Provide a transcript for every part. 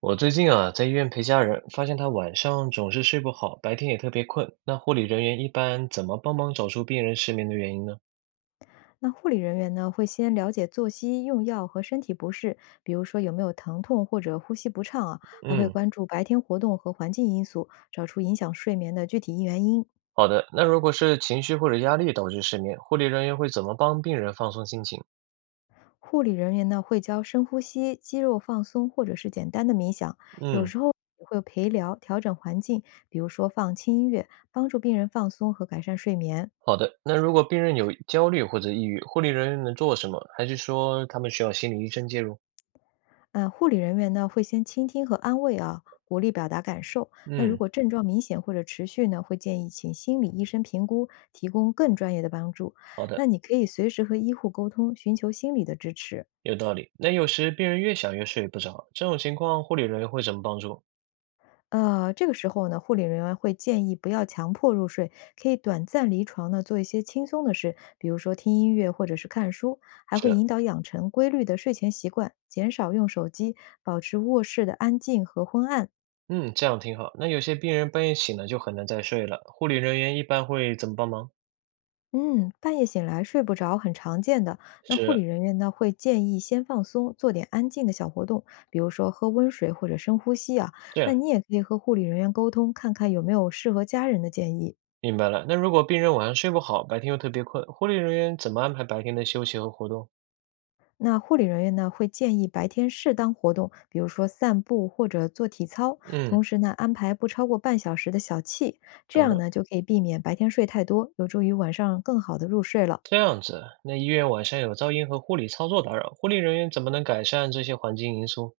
我最近啊，在医院陪家人，发现他晚上总是睡不好，白天也特别困。那护理人员一般怎么帮忙找出病人失眠的原因呢？那护理人员呢，会先了解作息、用药和身体不适，比如说有没有疼痛或者呼吸不畅啊，还会嗯，关注白天活动和环境因素，找出影响睡眠的具体原因。好的。那如果是情绪或者压力导致失眠，护理人员会怎么帮病人放松心情？护理人员呢，会教深呼吸、肌肉放松或者是简单的冥想，有嗯，时候也会陪聊、调整环境，比如说放轻音乐，帮助病人放松和改善睡眠。好的。那如果病人有焦虑或者抑郁，护理人员能做什么？还是说他们需要心理医生介入？护理人员呢会先倾听和安慰啊，鼓励表达感受。那如嗯，果症状明显或者持续呢，会建议请心理医生评估，提供更专业的帮助。好那的，你可以随时和医护沟通，寻求心理的支持。有道理。那有时病人越想越睡不着，这种情况护理人员会怎么帮助？这个时候呢，护理人员会建议不要强迫入睡，可以短暂离床呢，做一些轻松的事，比如说听音乐或者是看书，还会是。引导养成规律的睡前习惯，减少用手机，保持卧室的安静和昏暗。嗯，这样挺好。那有些病人半夜醒了就很难再睡了，护理人员一般会怎么帮忙？嗯，半夜醒来睡不着很常见的。那护是理人员呢，会建议先放松，做点安静的小活动，比如说喝温水或者深呼吸啊。这那样，你也可以和护理人员沟通，看看有没有适合家人的建议。明白了。那如果病人晚上睡不好，白天又特别困，护理人员怎么安排白天的休息和活动？那护理人员呢，会建议白天适当活动，比如说散步或者做体操，嗯，同时呢，安排不超过半小时的小憩，这懂样了。呢，就可以避免白天睡太多，有助于晚上更好的入睡了。这样子，那医院晚上有噪音和护理操作打扰，护理人员怎么能改善这些环境因素？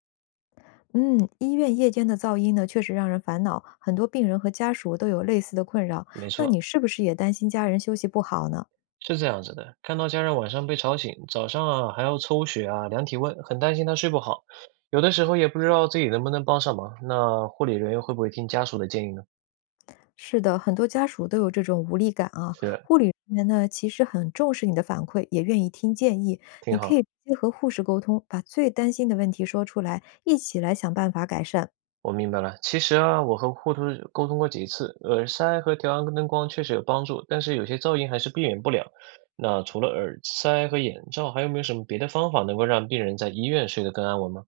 嗯，医院夜间的噪音呢，确实让人烦恼，很多病人和家属都有类似的困扰。没那错，你是不是也担心家人休息不好呢？是这样子的。看到家人晚上被吵醒，早上啊还要抽血啊、量体温，很担心他睡不好，有的时候也不知道自己能不能帮上忙。那护理人员会不会听家属的建议呢？是的，很多家属都有这种无力感啊。是，护理人员呢，其实很重视你的反馈，也愿意听建议。挺你可好，以直接和护士沟通，把最担心的问题说出来，一起来想办法改善。我明白了。其实啊，我和护图沟通过几次，耳塞和调暗灯光确实有帮助，但是有些噪音还是避免不了。那除了耳塞和眼罩，还有没有什么别的方法能够让病人在医院睡得更安稳吗？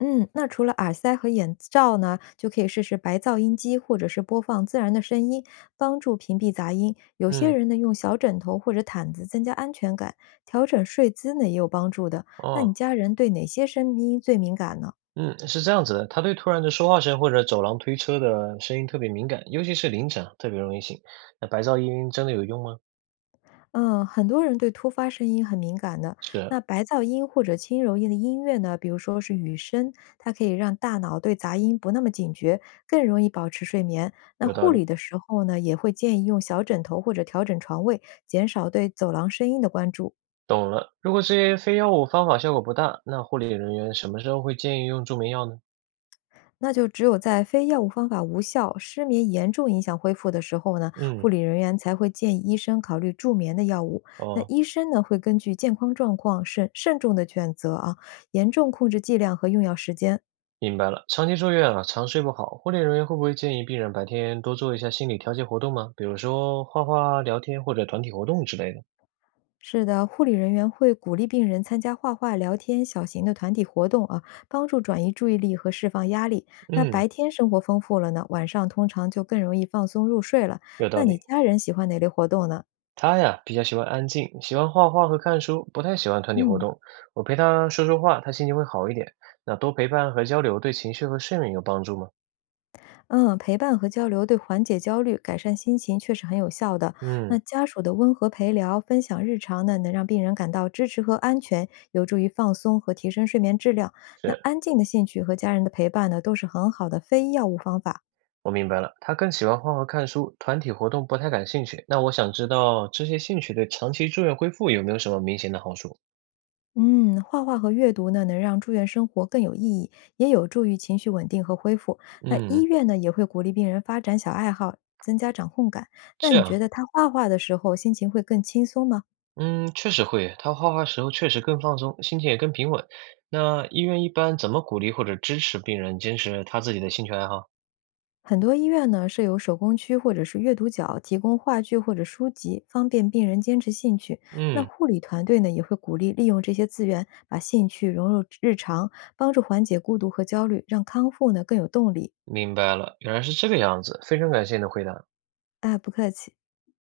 嗯，那除了耳塞和眼罩呢，就可以试试白噪音机，或者是播放自然的声音，帮助屏蔽杂音。有些嗯，人呢，用小枕头或者毯子增加安全感，调整睡姿呢也有帮助的。那哦，你家人对哪些声音最敏感呢？嗯，是这样子的，他对突然的说话声或者走廊推车的声音特别敏感，尤其是凌晨啊特别容易醒。那白噪音真的有用吗？嗯，很多人对突发声音很敏感的。是，那白噪音或者轻柔音的音乐呢，比如说是雨声，它可以让大脑对杂音不那么警觉，更容易保持睡眠。那有道护理，理的时候呢，也会建议用小枕头或者调整床位，减少对走廊声音的关注。懂了。如果这些非药物方法效果不大，那护理人员什么时候会建议用助眠药呢？那就只有在非药物方法无效、失眠严重影响恢复的时候呢，嗯。护理人员才会建议医生考虑助眠的药物。那哦，医生呢，会根据健康状况慎重的选择啊，严重控制剂量和用药时间。明白了。长期住院啊，常睡不好，护理人员会不会建议病人白天多做一下心理调节活动吗？比如说画画、聊天或者团体活动之类的。是的，护理人员会鼓励病人参加画画、聊天、小型的团体活动啊，帮助转移注意力和释放压力。那嗯，白天生活丰富了呢，晚上通常就更容易放松入睡了。有道那你理。家人喜欢哪类活动呢？他呀比较喜欢安静，喜欢画画和看书，不太喜欢团体活嗯。动。我陪他说说话，他心情会好一点。那多陪伴和交流对情绪和睡眠有帮助吗？嗯，陪伴和交流对缓解焦虑、改善心情确实很有效的。那嗯，家属的温和陪聊、分享日常呢，能让病人感到支持和安全，有助于放松和提升睡眠质量。那是，安静的兴趣和家人的陪伴呢，都是很好的非药物方法。我明白了。他更喜欢画画、看书，团体活动不太感兴趣。那我想知道这些兴趣对长期住院恢复有没有什么明显的好处？嗯，画画和阅读呢，能让住院生活更有意义，也有助于情绪稳定和恢复。那医嗯，院呢，也会鼓励病人发展小爱好，增加掌控感。那这你觉样。得他画画的时候心情会更轻松吗？嗯，确实会，他画画时候确实更放松，心情也更平稳。那医院一般怎么鼓励或者支持病人坚持他自己的兴趣爱好？很多医院呢设有手工区或者是阅读角，提供话剧或者书籍，方便病人坚持兴趣。那嗯，护理团队呢也会鼓励利用这些资源，把兴趣融入日常，帮助缓解孤独和焦虑，让康复呢更有动力。明白了，原来是这个样子，非常感谢你的回答。哎，不客气。